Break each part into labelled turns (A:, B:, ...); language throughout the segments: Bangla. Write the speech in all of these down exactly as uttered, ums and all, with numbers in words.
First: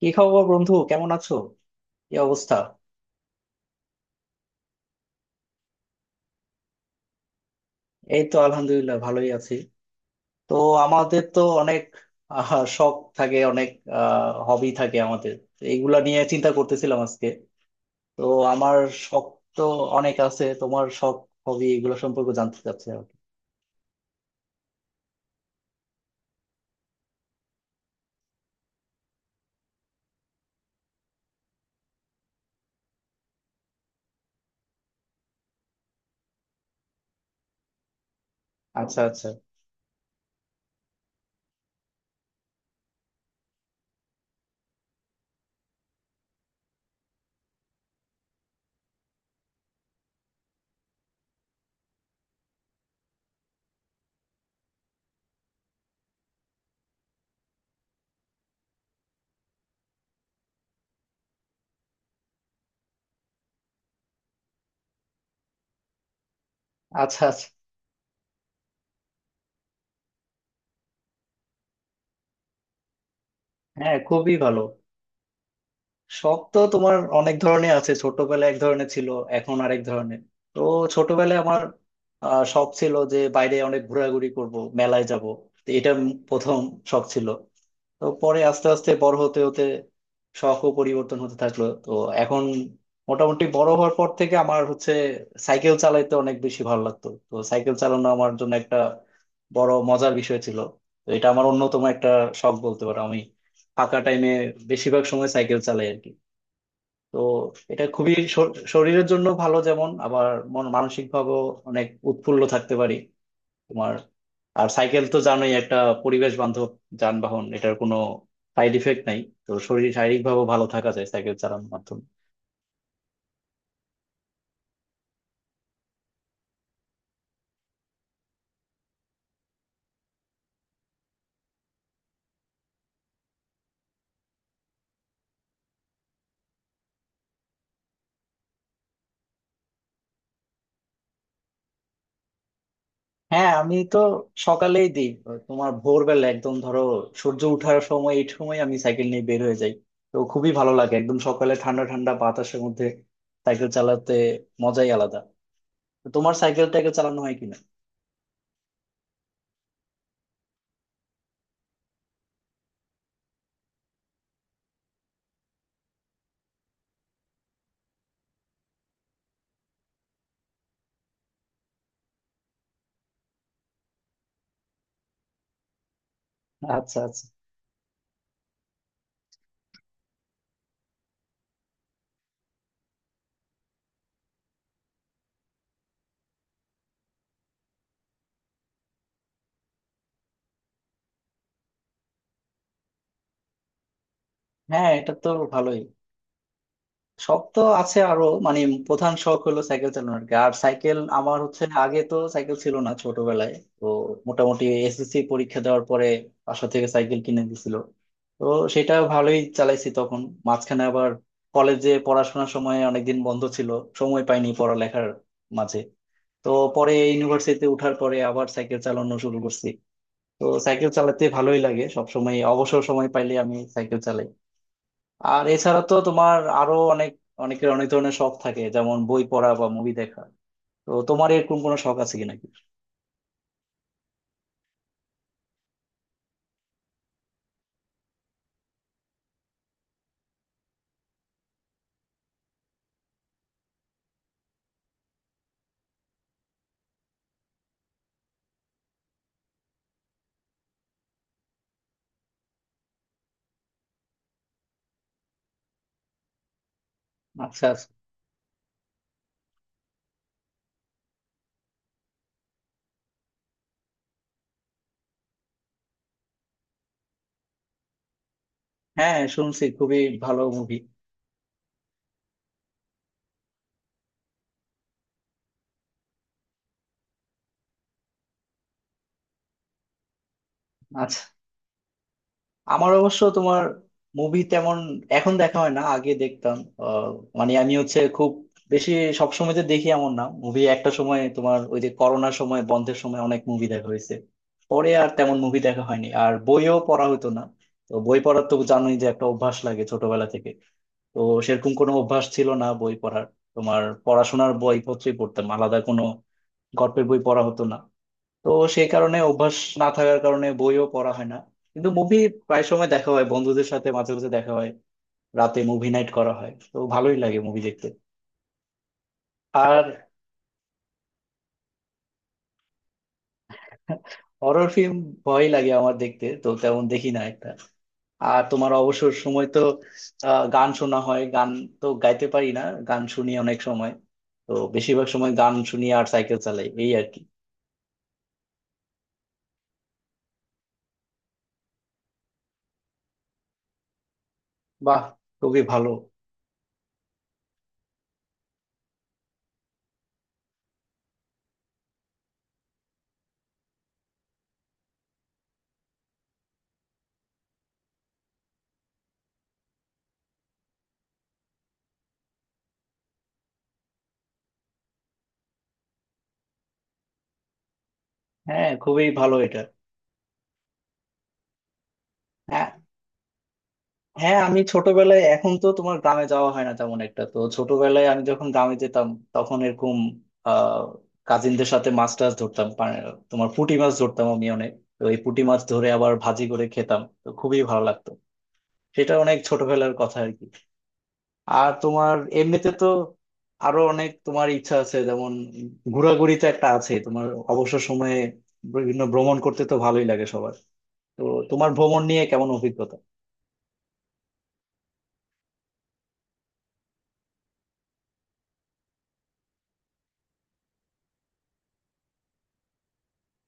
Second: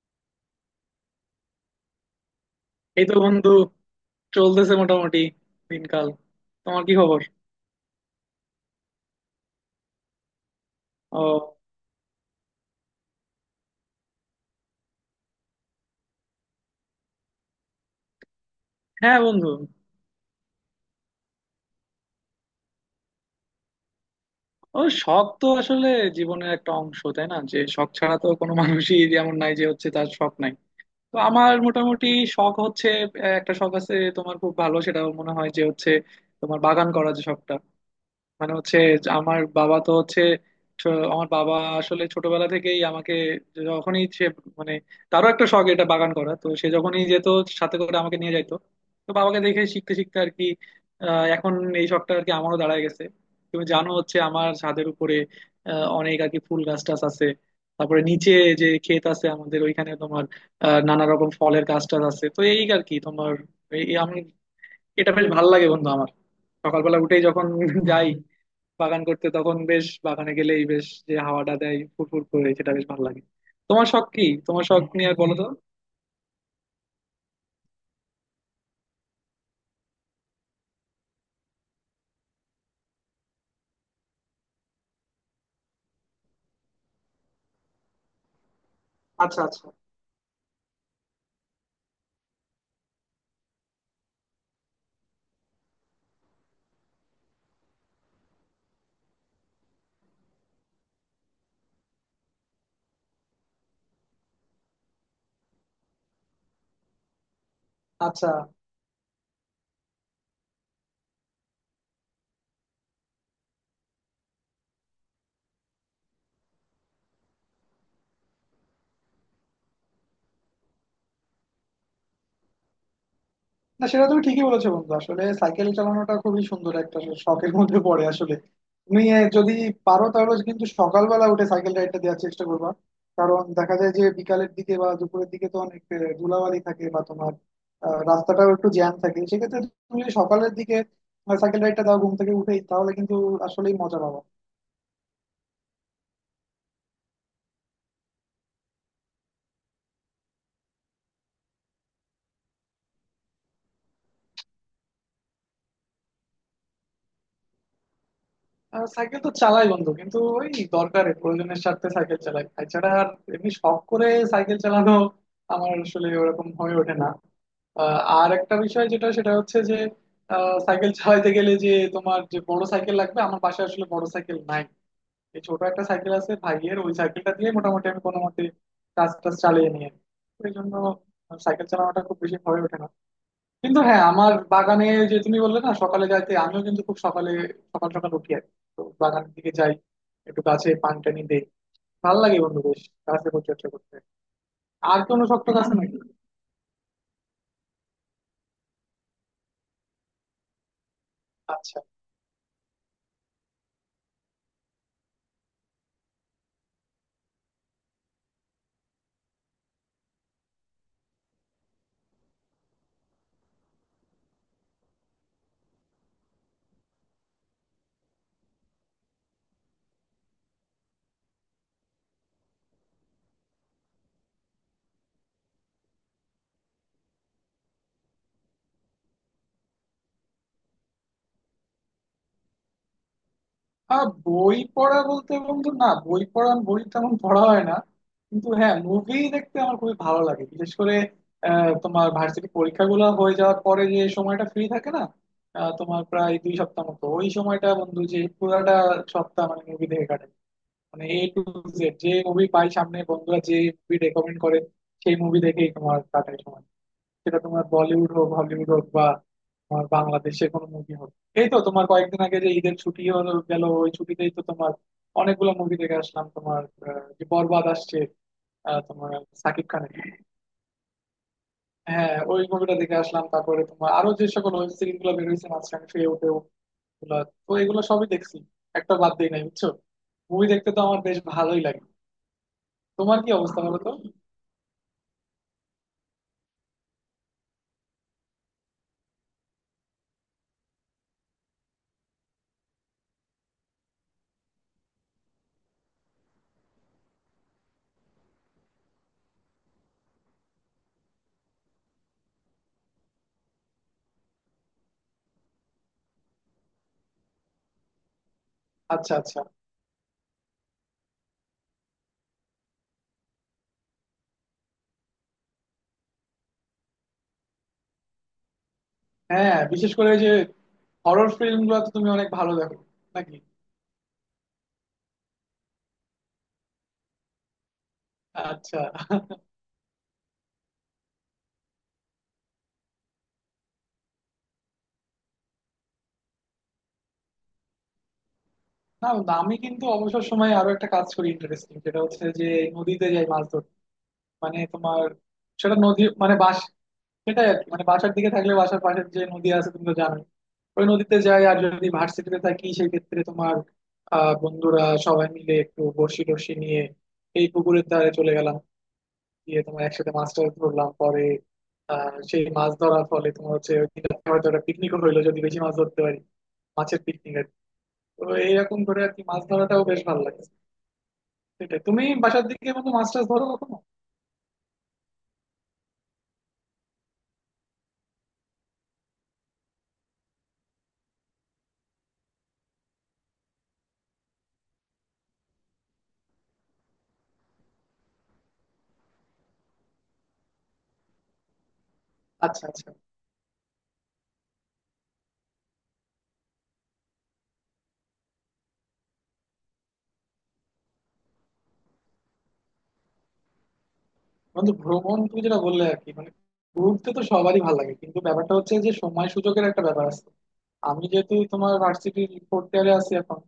A: কি খবর বন্ধু কেমন আছো? কি অবস্থা?
B: এই তো বন্ধু, চলতেছে মোটামুটি দিনকাল। তোমার কি খবর?
A: এই তো আলহামদুলিল্লাহ ভালোই আছি। তো
B: ও,
A: আমাদের তো অনেক আহ, শখ থাকে, অনেক হবি থাকে আমাদের, তো এইগুলা নিয়ে চিন্তা করতেছিলাম আজকে। তো আমার
B: হ্যাঁ
A: শখ
B: বন্ধু।
A: তো অনেক আছে, তোমার শখ হবি এগুলো সম্পর্কে জানতে চাচ্ছি আর কি।
B: ও, শখ তো আসলে জীবনের একটা অংশ, তাই না? যে শখ ছাড়া তো কোনো মানুষই যেমন নাই, যে হচ্ছে তার শখ নাই। তো আমার মোটামুটি শখ হচ্ছে, আহ, একটা শখ আছে তোমার খুব ভালো, সেটা মনে হয় যে হচ্ছে তোমার বাগান করা যে শখটা, মানে হচ্ছে
A: আচ্ছা
B: যে
A: আচ্ছা।
B: আমার বাবা তো হচ্ছে, ছ- আমার বাবা আসলে ছোটবেলা থেকেই আমাকে যখনই সে, মানে তারও একটা শখ এটা বাগান করা, তো সে যখনই যেত সাথে করে আমাকে নিয়ে যাইতো। তো বাবাকে দেখে শিখতে শিখতে আর কি আহ, এখন এই শখটা আর কি আমারও দাঁড়ায় গেছে। তুমি জানো হচ্ছে আমার ছাদের উপরে আহ, অনেক আর কি ফুল গাছ টাছ আছে, তারপরে নিচে যে ক্ষেত আছে আমাদের ওইখানে তোমার আহ, নানা রকম ফলের গাছ টাছ আছে। তো এই আর কি তোমার, এই আমি, এটা বেশ ভালো লাগে বন্ধু আমার। সকালবেলা উঠেই
A: আচ্ছা আচ্ছা।
B: যখন যাই বাগান করতে, তখন বেশ, বাগানে গেলেই বেশ যে হাওয়াটা দেয় ফুরফুর করে, সেটা বেশ ভালো লাগে। তোমার
A: হ্যাঁ
B: শখ কি,
A: খুবই ভালো।
B: তোমার শখ নিয়ে আর বলো তো।
A: শখ তো তোমার অনেক ধরনের আছে, ছোটবেলায় এক ধরনের ছিল, এখন আরেক ধরনের। তো ছোটবেলায় আমার আহ, শখ ছিল যে বাইরে অনেক ঘোরাঘুরি করব, মেলায় যাব। এটা প্রথম শখ ছিল। তো পরে আস্তে আস্তে বড় হতে
B: আচ্ছা
A: হতে
B: আচ্ছা।
A: শখও পরিবর্তন হতে থাকলো। তো এখন মোটামুটি বড় হওয়ার পর থেকে আমার হচ্ছে সাইকেল চালাইতে অনেক বেশি ভালো লাগতো। তো সাইকেল চালানো আমার জন্য একটা বড় মজার বিষয় ছিল। তো এটা আমার অন্যতম একটা শখ বলতে পারো। আমি ফাঁকা টাইমে বেশিরভাগ সময় সাইকেল চালাই আর কি। তো এটা খুবই
B: আচ্ছা।
A: শর- শরীরের জন্য ভালো, যেমন আবার মন মানসিক ভাবেও অনেক উৎফুল্ল থাকতে পারি তোমার। আর সাইকেল তো জানোই একটা পরিবেশ বান্ধব যানবাহন, এটার কোনো সাইড ইফেক্ট নাই। তো শরীর শারীরিক ভাবেও ভালো থাকা যায় সাইকেল চালানোর মাধ্যমে।
B: না, সেটা তুমি ঠিকই বলেছো বন্ধু, আসলে সাইকেল চালানোটা খুবই সুন্দর একটা শখের মধ্যে পড়ে। আসলে তুমি আহ, যদি পারো, তাহলে কিন্তু সকালবেলা উঠে সাইকেল রাইডটা দেওয়ার চেষ্টা করবা। কারণ দেখা যায় যে বিকালের দিকে বা দুপুরের দিকে তো অনেক আহ, ধুলাবালি থাকে, বা তোমার আহ, রাস্তাটাও একটু জ্যাম থাকে। সেক্ষেত্রে তুমি যদি সকালের দিকে সাইকেল রাইডটা দাও ঘুম থেকে উঠেই, তাহলে কিন্তু
A: হ্যাঁ
B: আসলেই
A: আমি তো
B: মজা পাবা।
A: সকালেই দিই। তোমার ভোরবেলা একদম ধরো সূর্য ওঠার সময়, এই সময় আমি সাইকেল নিয়ে বের হয়ে যাই। তো খুবই ভালো লাগে একদম সকালে ঠান্ডা ঠান্ডা বাতাসের মধ্যে সাইকেল চালাতে, মজাই আলাদা। তো তোমার সাইকেল টাইকেল চালানো হয় কিনা?
B: আহ সাইকেল তো চালাই বন্ধু, কিন্তু ওই দরকারে প্রয়োজনের স্বার্থে সাইকেল চালাই, এছাড়া আর এমনি শখ করে সাইকেল চালানো আমার আসলে ওরকম হয়ে ওঠে না। আহ, আর একটা বিষয় যেটা, সেটা হচ্ছে যে আহ, সাইকেল চালাইতে গেলে যে তোমার যে বড় সাইকেল লাগবে, আমার বাসায় আসলে বড় সাইকেল নাই। এই ছোট একটা সাইকেল আছে ভাইয়ের, ওই
A: আচ্ছা আচ্ছা।
B: সাইকেলটা দিয়ে মোটামুটি আমি কোনো মতে কাজ টাজ চালিয়ে নিয়ে, এই জন্য সাইকেল চালানোটা খুব বেশি হয়ে ওঠে না। কিন্তু হ্যাঁ, আমার বাগানে ওই যে তুমি বললে না সকালে যাইতে, আমিও কিন্তু খুব সকালে সকাল সকাল উঠি আর কি। তো বাগানের দিকে যাই, একটু গাছে পানি টানি দেই। ভালো লাগে বন্ধু বেশ গাছে পরিচর্যা করতে।
A: হ্যাঁ
B: আর
A: এটা
B: কোনো
A: তো
B: শক্ত গাছ
A: ভালোই।
B: নাকি?
A: শখ তো আছে আরো, মানে প্রধান শখ হলো সাইকেল চালানো আর কি। আর সাইকেল আমার হচ্ছে,
B: আচ্ছা।
A: আগে তো সাইকেল ছিল না ছোটবেলায়। তো মোটামুটি এসএসসি পরীক্ষা দেওয়ার পরে বাসা থেকে সাইকেল কিনে দিছিল। তো সেটা ভালোই চালাইছি তখন। মাঝখানে আবার কলেজে পড়াশোনার সময় অনেকদিন বন্ধ ছিল, সময় পাইনি পড়ালেখার মাঝে। তো পরে ইউনিভার্সিটিতে উঠার পরে আবার সাইকেল চালানো শুরু করছি। তো সাইকেল চালাতে ভালোই লাগে, সব সময় অবসর সময় পাইলে আমি সাইকেল চালাই। আর এছাড়া তো তোমার আরো অনেক, অনেকের অনেক ধরনের শখ থাকে, যেমন বই পড়া বা মুভি দেখা। তো তোমার এরকম কোনো শখ আছে কি নাকি?
B: আহ বই পড়া বলতে বন্ধু, না বই পড়া, বই তেমন পড়া হয় না। কিন্তু হ্যাঁ, মুভি দেখতে আমার খুবই ভালো লাগে। বিশেষ করে আহ, তোমার ভার্সিটি পরীক্ষাগুলো হয়ে যাওয়ার পরে যে সময়টা ফ্রি থাকে না, আহ, তোমার প্রায় দুই সপ্তাহ মতো, ওই সময়টা বন্ধু যে পুরাটা সপ্তাহ মানে মুভি দেখে কাটে। মানে এ টু জেড যে মুভি পাই সামনে, বন্ধুরা যে মুভি রেকমেন্ড করে, সেই মুভি দেখেই তোমার কাটাই সময়। সেটা তোমার
A: আচ্ছা আচ্ছা।
B: বলিউড হোক, হলিউড হোক, বা তোমার বাংলাদেশের কোনো মুভি হোক। এই তো তোমার কয়েকদিন আগে যে ঈদের ছুটি হলো গেল, ওই ছুটিতেই তো তোমার অনেকগুলো মুভি দেখে আসলাম। তোমার আহ, যে বরবাদ আসছে, আহ, তোমার
A: হ্যাঁ শুনছি
B: সাকিব খানের,
A: খুবই ভালো মুভি।
B: হ্যাঁ ওই মুভিটা দেখে আসলাম। তারপরে তোমার আরো যে সকল ওয়েব সিরিজ গুলো বেরোয়েছে মাঝখানে শুয়ে উঠে ওগুলা, তো এগুলো সবই দেখছি, একটা বাদ দিই নাই বুঝছো। মুভি দেখতে তো আমার বেশ
A: আচ্ছা।
B: ভালোই লাগে।
A: আমার
B: তোমার
A: অবশ্য
B: কি অবস্থা
A: তোমার
B: বলো তো।
A: মুভি তেমন এখন দেখা হয় না, আগে দেখতাম। আহ, মানে আমি হচ্ছে খুব বেশি সবসময় যে দেখি এমন না মুভি। একটা সময় তোমার ওই যে করোনার সময় বন্ধের সময় অনেক মুভি দেখা হয়েছে, পরে আর তেমন মুভি দেখা হয়নি, আর বইও পড়া হতো না। তো বই পড়ার তো জানোই যে একটা অভ্যাস লাগে ছোটবেলা থেকে। তো সেরকম কোনো অভ্যাস ছিল না বই পড়ার। তোমার পড়াশোনার বইপত্রই পড়তাম, আলাদা কোনো গল্পের বই পড়া হতো না। তো সেই
B: আচ্ছা
A: কারণে
B: আচ্ছা।
A: অভ্যাস না থাকার কারণে বইও পড়া হয় না। কিন্তু মুভি প্রায় সময় দেখা হয়, বন্ধুদের সাথে মাঝে মাঝে দেখা হয়, রাতে মুভি নাইট করা হয়। তো ভালোই লাগে মুভি দেখতে।
B: হ্যাঁ হ্যাঁ,
A: আর
B: বিশেষ করে যে হরর ফিল্ম গুলো তো তুমি অনেক ভালো দেখো নাকি?
A: হরর ফিল্ম ভয় লাগে আমার দেখতে, তো তেমন দেখি না একটা। আর তোমার
B: আচ্ছা।
A: অবসর সময় তো আহ, গান শোনা হয়, গান। তো গাইতে পারি না, গান শুনি অনেক সময়। তো বেশিরভাগ সময় গান শুনি আর সাইকেল চালাই, এই আর কি।
B: না না, আমি কিন্তু অবসর সময়ে আরো একটা কাজ করি ইন্টারেস্টিং, সেটা হচ্ছে যে নদীতে যাই মাছ ধরতে। মানে
A: বাহ,
B: তোমার
A: খুবই
B: সেটা
A: ভালো।
B: নদী মানে বাস, সেটাই আর কি, মানে বাসার দিকে থাকলে বাসার পাশে যে নদী আছে তুমি তো জানোই, ওই নদীতে যাই। আর যদি ভার্সিটিতে থাকি সেই ক্ষেত্রে তোমার আহ বন্ধুরা সবাই মিলে একটু বড়শি টড়শি নিয়ে এই পুকুরের ধারে চলে গেলাম, গিয়ে তোমার একসাথে মাছ টাছ ধরলাম। পরে আহ সেই মাছ ধরার ফলে তোমার হচ্ছে ওই দিন রাত্রে হয়তো একটা পিকনিকও হইলো, যদি বেশি মাছ ধরতে পারি, মাছের পিকনিক আর কি। তো
A: হ্যাঁ
B: এইরকম করে
A: খুবই
B: আর কি
A: ভালো
B: মাছ
A: এটা।
B: ধরাটাও বেশ ভালো লাগে। সেটাই তুমি বাসার
A: হ্যাঁ।
B: দিকে বন্ধু মাছ টাছ ধরো কখনো?
A: হ্যাঁ আমি ছোটবেলায়, এখন তো তোমার গ্রামে যাওয়া হয় না তেমন একটা, তো ছোটবেলায় আমি যখন গ্রামে যেতাম তখন এরকম আহ কাজিনদের সাথে মাছ টাছ ধরতাম। পা- তোমার পুঁটি মাছ ধরতাম আমি অনেক। তো এই পুঁটি মাছ ধরে আবার ভাজি করে খেতাম, তো খুবই ভালো লাগতো। সেটা অনেক ছোটবেলার কথা আর কি। আর তোমার
B: আচ্ছা
A: এমনিতে তো
B: আচ্ছা।
A: আরো অনেক তোমার ইচ্ছা আছে, যেমন ঘোরাঘুরি তো একটা আছে তোমার অবসর সময়ে। বিভিন্ন ভ্রমণ করতে তো ভালোই লাগে সবার। তো তোমার ভ্রমণ নিয়ে কেমন অভিজ্ঞতা?
B: বন্ধু ভ্রমণ তুমি যেটা বললে আর কি, মানে ঘুরতে তো সবারই ভালো লাগে, কিন্তু ব্যাপারটা হচ্ছে যে সময় সুযোগের একটা ব্যাপার আছে। আমি যেহেতু তোমার ভার্সিটির ফোর্থ ইয়ারে আছি এখন,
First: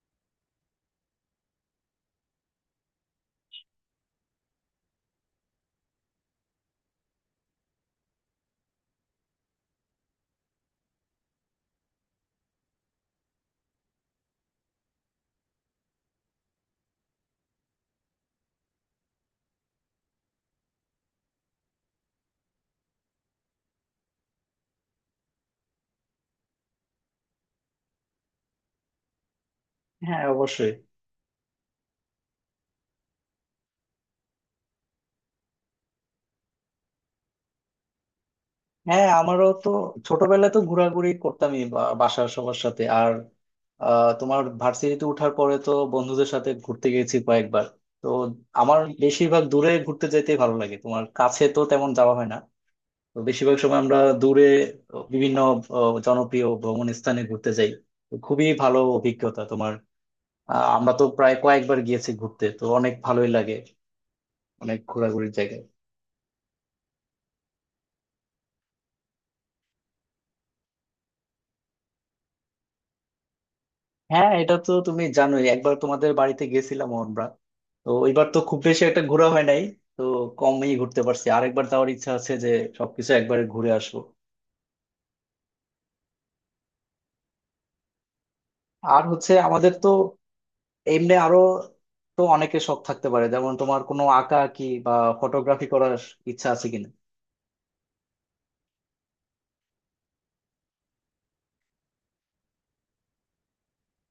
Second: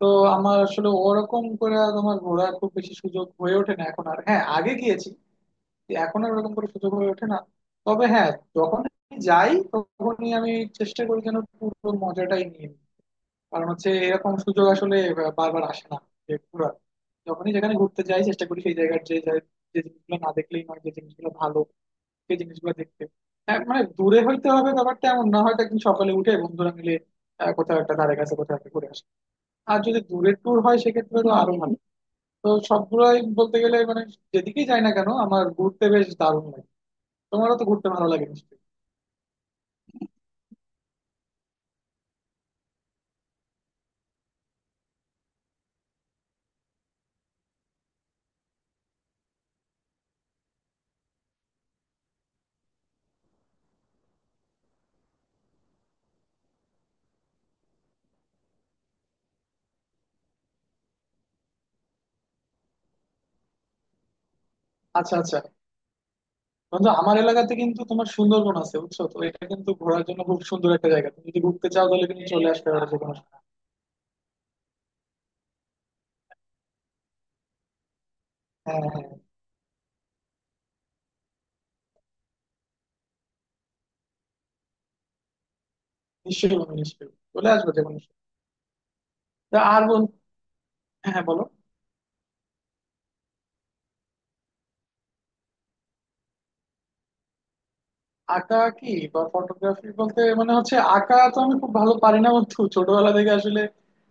B: তো আমার আসলে ওরকম করে তোমার ঘোরার খুব বেশি সুযোগ হয়ে ওঠে না এখন আর। হ্যাঁ আগে গিয়েছি, এখন আর ওরকম করে সুযোগ হয়ে ওঠে না। তবে হ্যাঁ, যখন যাই তখনই আমি চেষ্টা করি যেন পুরো মজাটাই নিয়ে নিই। কারণ হচ্ছে এরকম সুযোগ আসলে বারবার আসে না। যে পুরো যখনই যেখানে ঘুরতে যাই চেষ্টা করি সেই জায়গার যে জায়- যে জিনিসগুলো না দেখলেই নয়, যে জিনিসগুলো ভালো সেই জিনিসগুলো দেখতে। হ্যাঁ মানে দূরে হইতে হবে ব্যাপারটা এমন না, হয়তো একদিন সকালে উঠে বন্ধুরা মিলে আহ, কোথাও একটা ধারে কাছে কোথাও একটা ঘুরে আসে। আর যদি
A: হ্যাঁ
B: দূরের ট্যুর
A: অবশ্যই।
B: হয় সেক্ষেত্রে তো আরো ভালো। তো সবগুলোই বলতে গেলে মানে যেদিকেই যাই না কেন আমার ঘুরতে বেশ দারুণ লাগে। তোমারও তো ঘুরতে ভালো লাগে নিশ্চয়ই।
A: হ্যাঁ আমারও তো ছোটবেলায় তো ঘোরাঘুরি করতামই বা- বাসার সবার সাথে। আর আহ, তোমার ভার্সিটিতে ওঠার পরে তো বন্ধুদের সাথে ঘুরতে গেছি কয়েকবার। তো আমার বেশিরভাগ দূরে ঘুরতে যেতে ভালো লাগে, তোমার কাছে তো তেমন যাওয়া হয় না। তো বেশিরভাগ সময় আমরা দূরে বিভিন্ন আহ, জনপ্রিয় ভ্রমণ স্থানে ঘুরতে যাই। তো খুবই ভালো অভিজ্ঞতা তোমার। আহ, আমরা তো প্রায় কয়েকবার গিয়েছি ঘুরতে, তো অনেক ভালোই লাগে, অনেক
B: আচ্ছা
A: ঘোরাঘুরির
B: আচ্ছা।
A: জায়গা।
B: বন্ধু আমার এলাকাতে কিন্তু তোমার সুন্দরবন আছে বুঝছো তো, এটা কিন্তু ঘোরার জন্য খুব সুন্দর একটা জায়গা, তুমি যদি ঘুরতে চাও তাহলে কিন্তু চলে আসতে পারো যে কোনো সময়।
A: হ্যাঁ এটা তো তুমি জানোই, একবার তোমাদের বাড়িতে গেছিলাম আমরা। তো এবার তো খুব
B: হ্যাঁ
A: বেশি একটা
B: হ্যাঁ।
A: ঘোরা হয় নাই, তো কমই ঘুরতে পারছি। আর একবার যাওয়ার ইচ্ছা আছে যে সবকিছু একবারে ঘুরে আসবো।
B: নিশ্চয়ই বন্ধু, নিশ্চয়ই চলে আসবে যে কোনো সময়।
A: আর হচ্ছে
B: তা
A: আমাদের
B: আর
A: তো
B: বল। হ্যাঁ
A: এমনি
B: হ্যাঁ,
A: আরো,
B: বলো।
A: তো অনেকে শখ থাকতে পারে, যেমন তোমার কোনো আঁকা আঁকি বা ফটোগ্রাফি করার ইচ্ছা আছে কিনা?
B: আঁকা কি বা ফটোগ্রাফি বলতে মানে হচ্ছে, আঁকা তো আমি খুব ভালো পারি না বন্ধু। ছোটবেলা থেকে আসলে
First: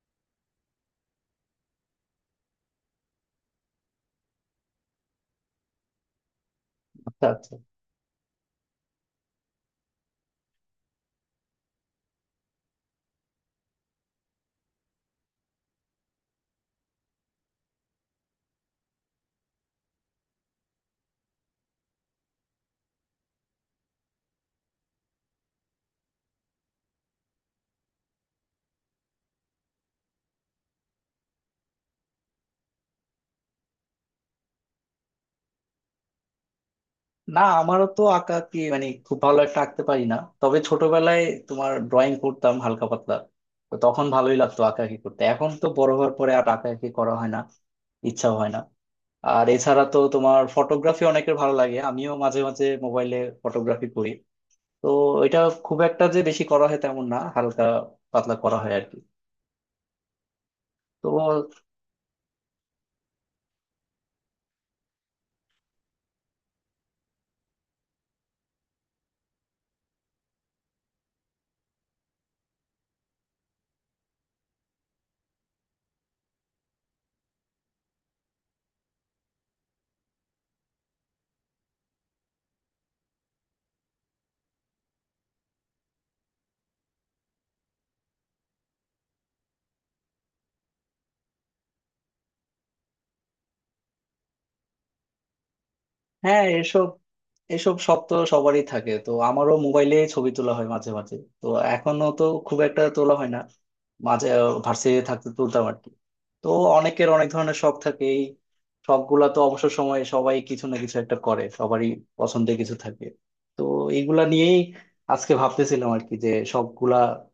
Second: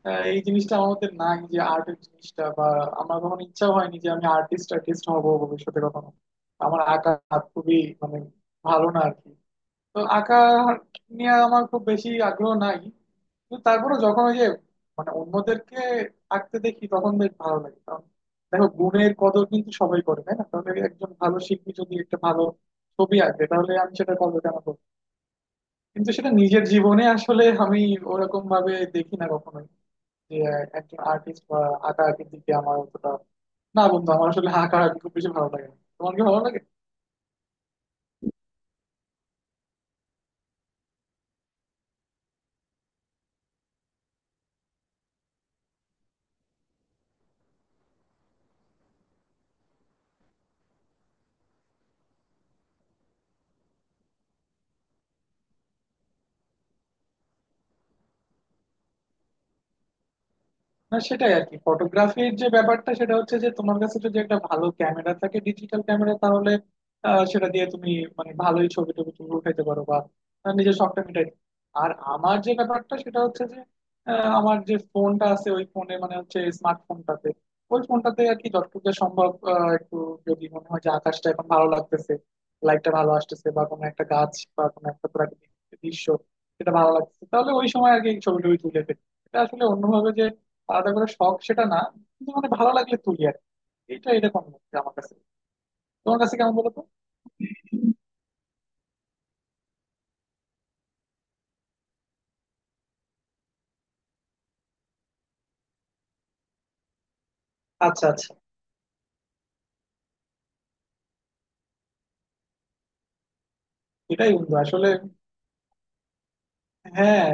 B: আহ, এই জিনিসটা আমার মধ্যে নাই যে আর্টের জিনিসটা, বা আমার কখনো ইচ্ছা হয়নি যে আমি আর্টিস্ট আর্টিস্ট হবো ভবিষ্যতে কখনো। আমার আঁকা
A: আচ্ছা
B: হাত
A: আচ্ছা।
B: খুবই মানে ভালো না আর কি। তো আঁকা নিয়ে আমার খুব বেশি আগ্রহ নাই। কিন্তু তারপরে যখন ওই যে, মানে অন্যদেরকে আঁকতে দেখি তখন বেশ ভালো লাগে। কারণ দেখো গুণের কদর কিন্তু সবাই করে, তাই না? তাহলে একজন ভালো শিল্পী যদি একটা ভালো ছবি আঁকে তাহলে আমি সেটা করবো, কেন করবো? কিন্তু সেটা নিজের জীবনে আসলে আমি ওরকম ভাবে দেখি না কখনোই, যে আহ, একজন আর্টিস্ট বা আঁকা আঁকির দিকে আমার অতটা, না বন্ধু আমার আসলে আঁকা আঁকি খুব বেশি ভালো লাগে না। তোমার কি ভালো লাগে?
A: না আমারও তো আঁকা আঁকি মানে খুব ভালো একটা আঁকতে পারি না। তবে ছোটবেলায় তোমার ড্রয়িং করতাম হালকা পাতলা। তো তখন ভালোই লাগতো আঁকাআঁকি করতে, এখন তো বড় হওয়ার পরে আর আঁকাআঁকি করা হয় না, ইচ্ছাও হয় না। আর এছাড়া তো তোমার ফটোগ্রাফি অনেকের ভালো লাগে, আমিও মাঝে মাঝে মোবাইলে ফটোগ্রাফি করি। তো এটা খুব একটা যে বেশি করা হয় তেমন না, হালকা পাতলা করা হয় আর কি।
B: না,
A: তো
B: সেটাই আর কি ফটোগ্রাফির যে ব্যাপারটা, সেটা হচ্ছে যে তোমার কাছে যদি একটা ভালো ক্যামেরা থাকে, ডিজিটাল ক্যামেরা, তাহলে আহ, সেটা দিয়ে তুমি মানে ভালোই ছবি টবি তুমি উঠাইতে পারো, বা আহ, নিজের শখটা মিটাই। আর আমার যে ব্যাপারটা সেটা হচ্ছে যে আহ, আমার যে ফোনটা আছে ওই ফোনে, মানে হচ্ছে স্মার্টফোনটাতে, ওই ফোনটাতে আর কি যতটুকু যা সম্ভব আহ, একটু যদি মনে হয় যে আকাশটা এখন ভালো লাগতেছে, লাইটটা ভালো আসতেছে, বা কোনো একটা গাছ বা কোনো একটা প্রাকৃতিক দৃশ্য সেটা ভালো লাগতেছে, তাহলে ওই সময় আর কি ছবি টবি তুলে ফেলি। এটা আসলে অন্যভাবে আলাদা করে শখ সেটা না, কিন্তু মানে ভালো লাগলে তুলি আর কি। এটা এরকম হচ্ছে আমার কাছে। তোমার কাছে
A: হ্যাঁ
B: কেমন বলো তো।
A: এসব এসব শখ তো সবারই থাকে। তো আমারও মোবাইলে ছবি তোলা হয় মাঝে মাঝে। তো এখনো তো খুব একটা তোলা হয় না, মাঝে ভার্সিটিতে থাকতে তুলতাম আর কি। তো অনেকের অনেক ধরনের শখ থাকে,
B: আচ্ছা
A: এই
B: আচ্ছা।
A: শখ গুলা তো অবসর সময়ে সবাই কিছু না কিছু একটা করে, সবারই পছন্দের কিছু থাকে। তো এইগুলা
B: এটাই বন্ধু
A: নিয়েই
B: আসলে।
A: আজকে ভাবতেছিলাম আর কি যে শখ গুলা।
B: হ্যাঁ,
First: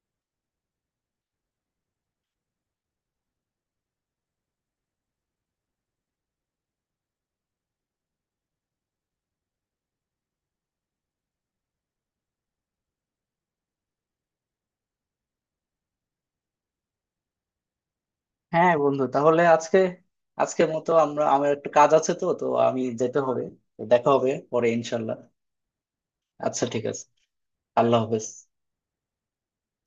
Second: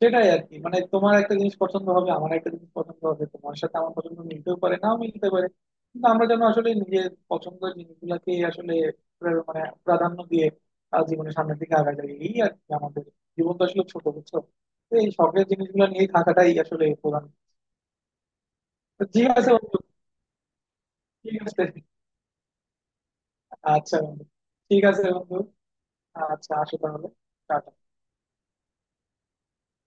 B: সেটাই আর কি, মানে তোমার একটা জিনিস পছন্দ হবে, আমার একটা জিনিস পছন্দ হবে, তোমার সাথে আমার পছন্দ মিলতেও পারে, নাও মিলতে পারে। কিন্তু আমরা যেন আসলে নিজের পছন্দের জিনিসগুলাকে আসলে প্রা- মানে প্রাধান্য দিয়ে আহ, জীবনের সামনের দিকে আগায় যাই এই আর কি। আমাদের জীবন তো আসলে ছোট বুঝছো, তো এই শখের জিনিসগুলো নিয়েই থাকাটাই আসলে প্রধান।
A: হ্যাঁ
B: তো
A: বন্ধু
B: ঠিক
A: তাহলে
B: আছে বন্ধু।
A: আজকে, আজকের মতো আমরা,
B: ঠিক
A: আমার
B: আছে।
A: একটু কাজ আছে তো, তো আমি যেতে হবে। তো
B: আচ্ছা
A: দেখা
B: বন্ধু।
A: হবে পরে
B: ঠিক আছে
A: ইনশাল্লাহ।
B: বন্ধু। আচ্ছা
A: আচ্ছা
B: আসো
A: ঠিক আছে।
B: তাহলে। টাটা।
A: আল্লাহ হাফেজ।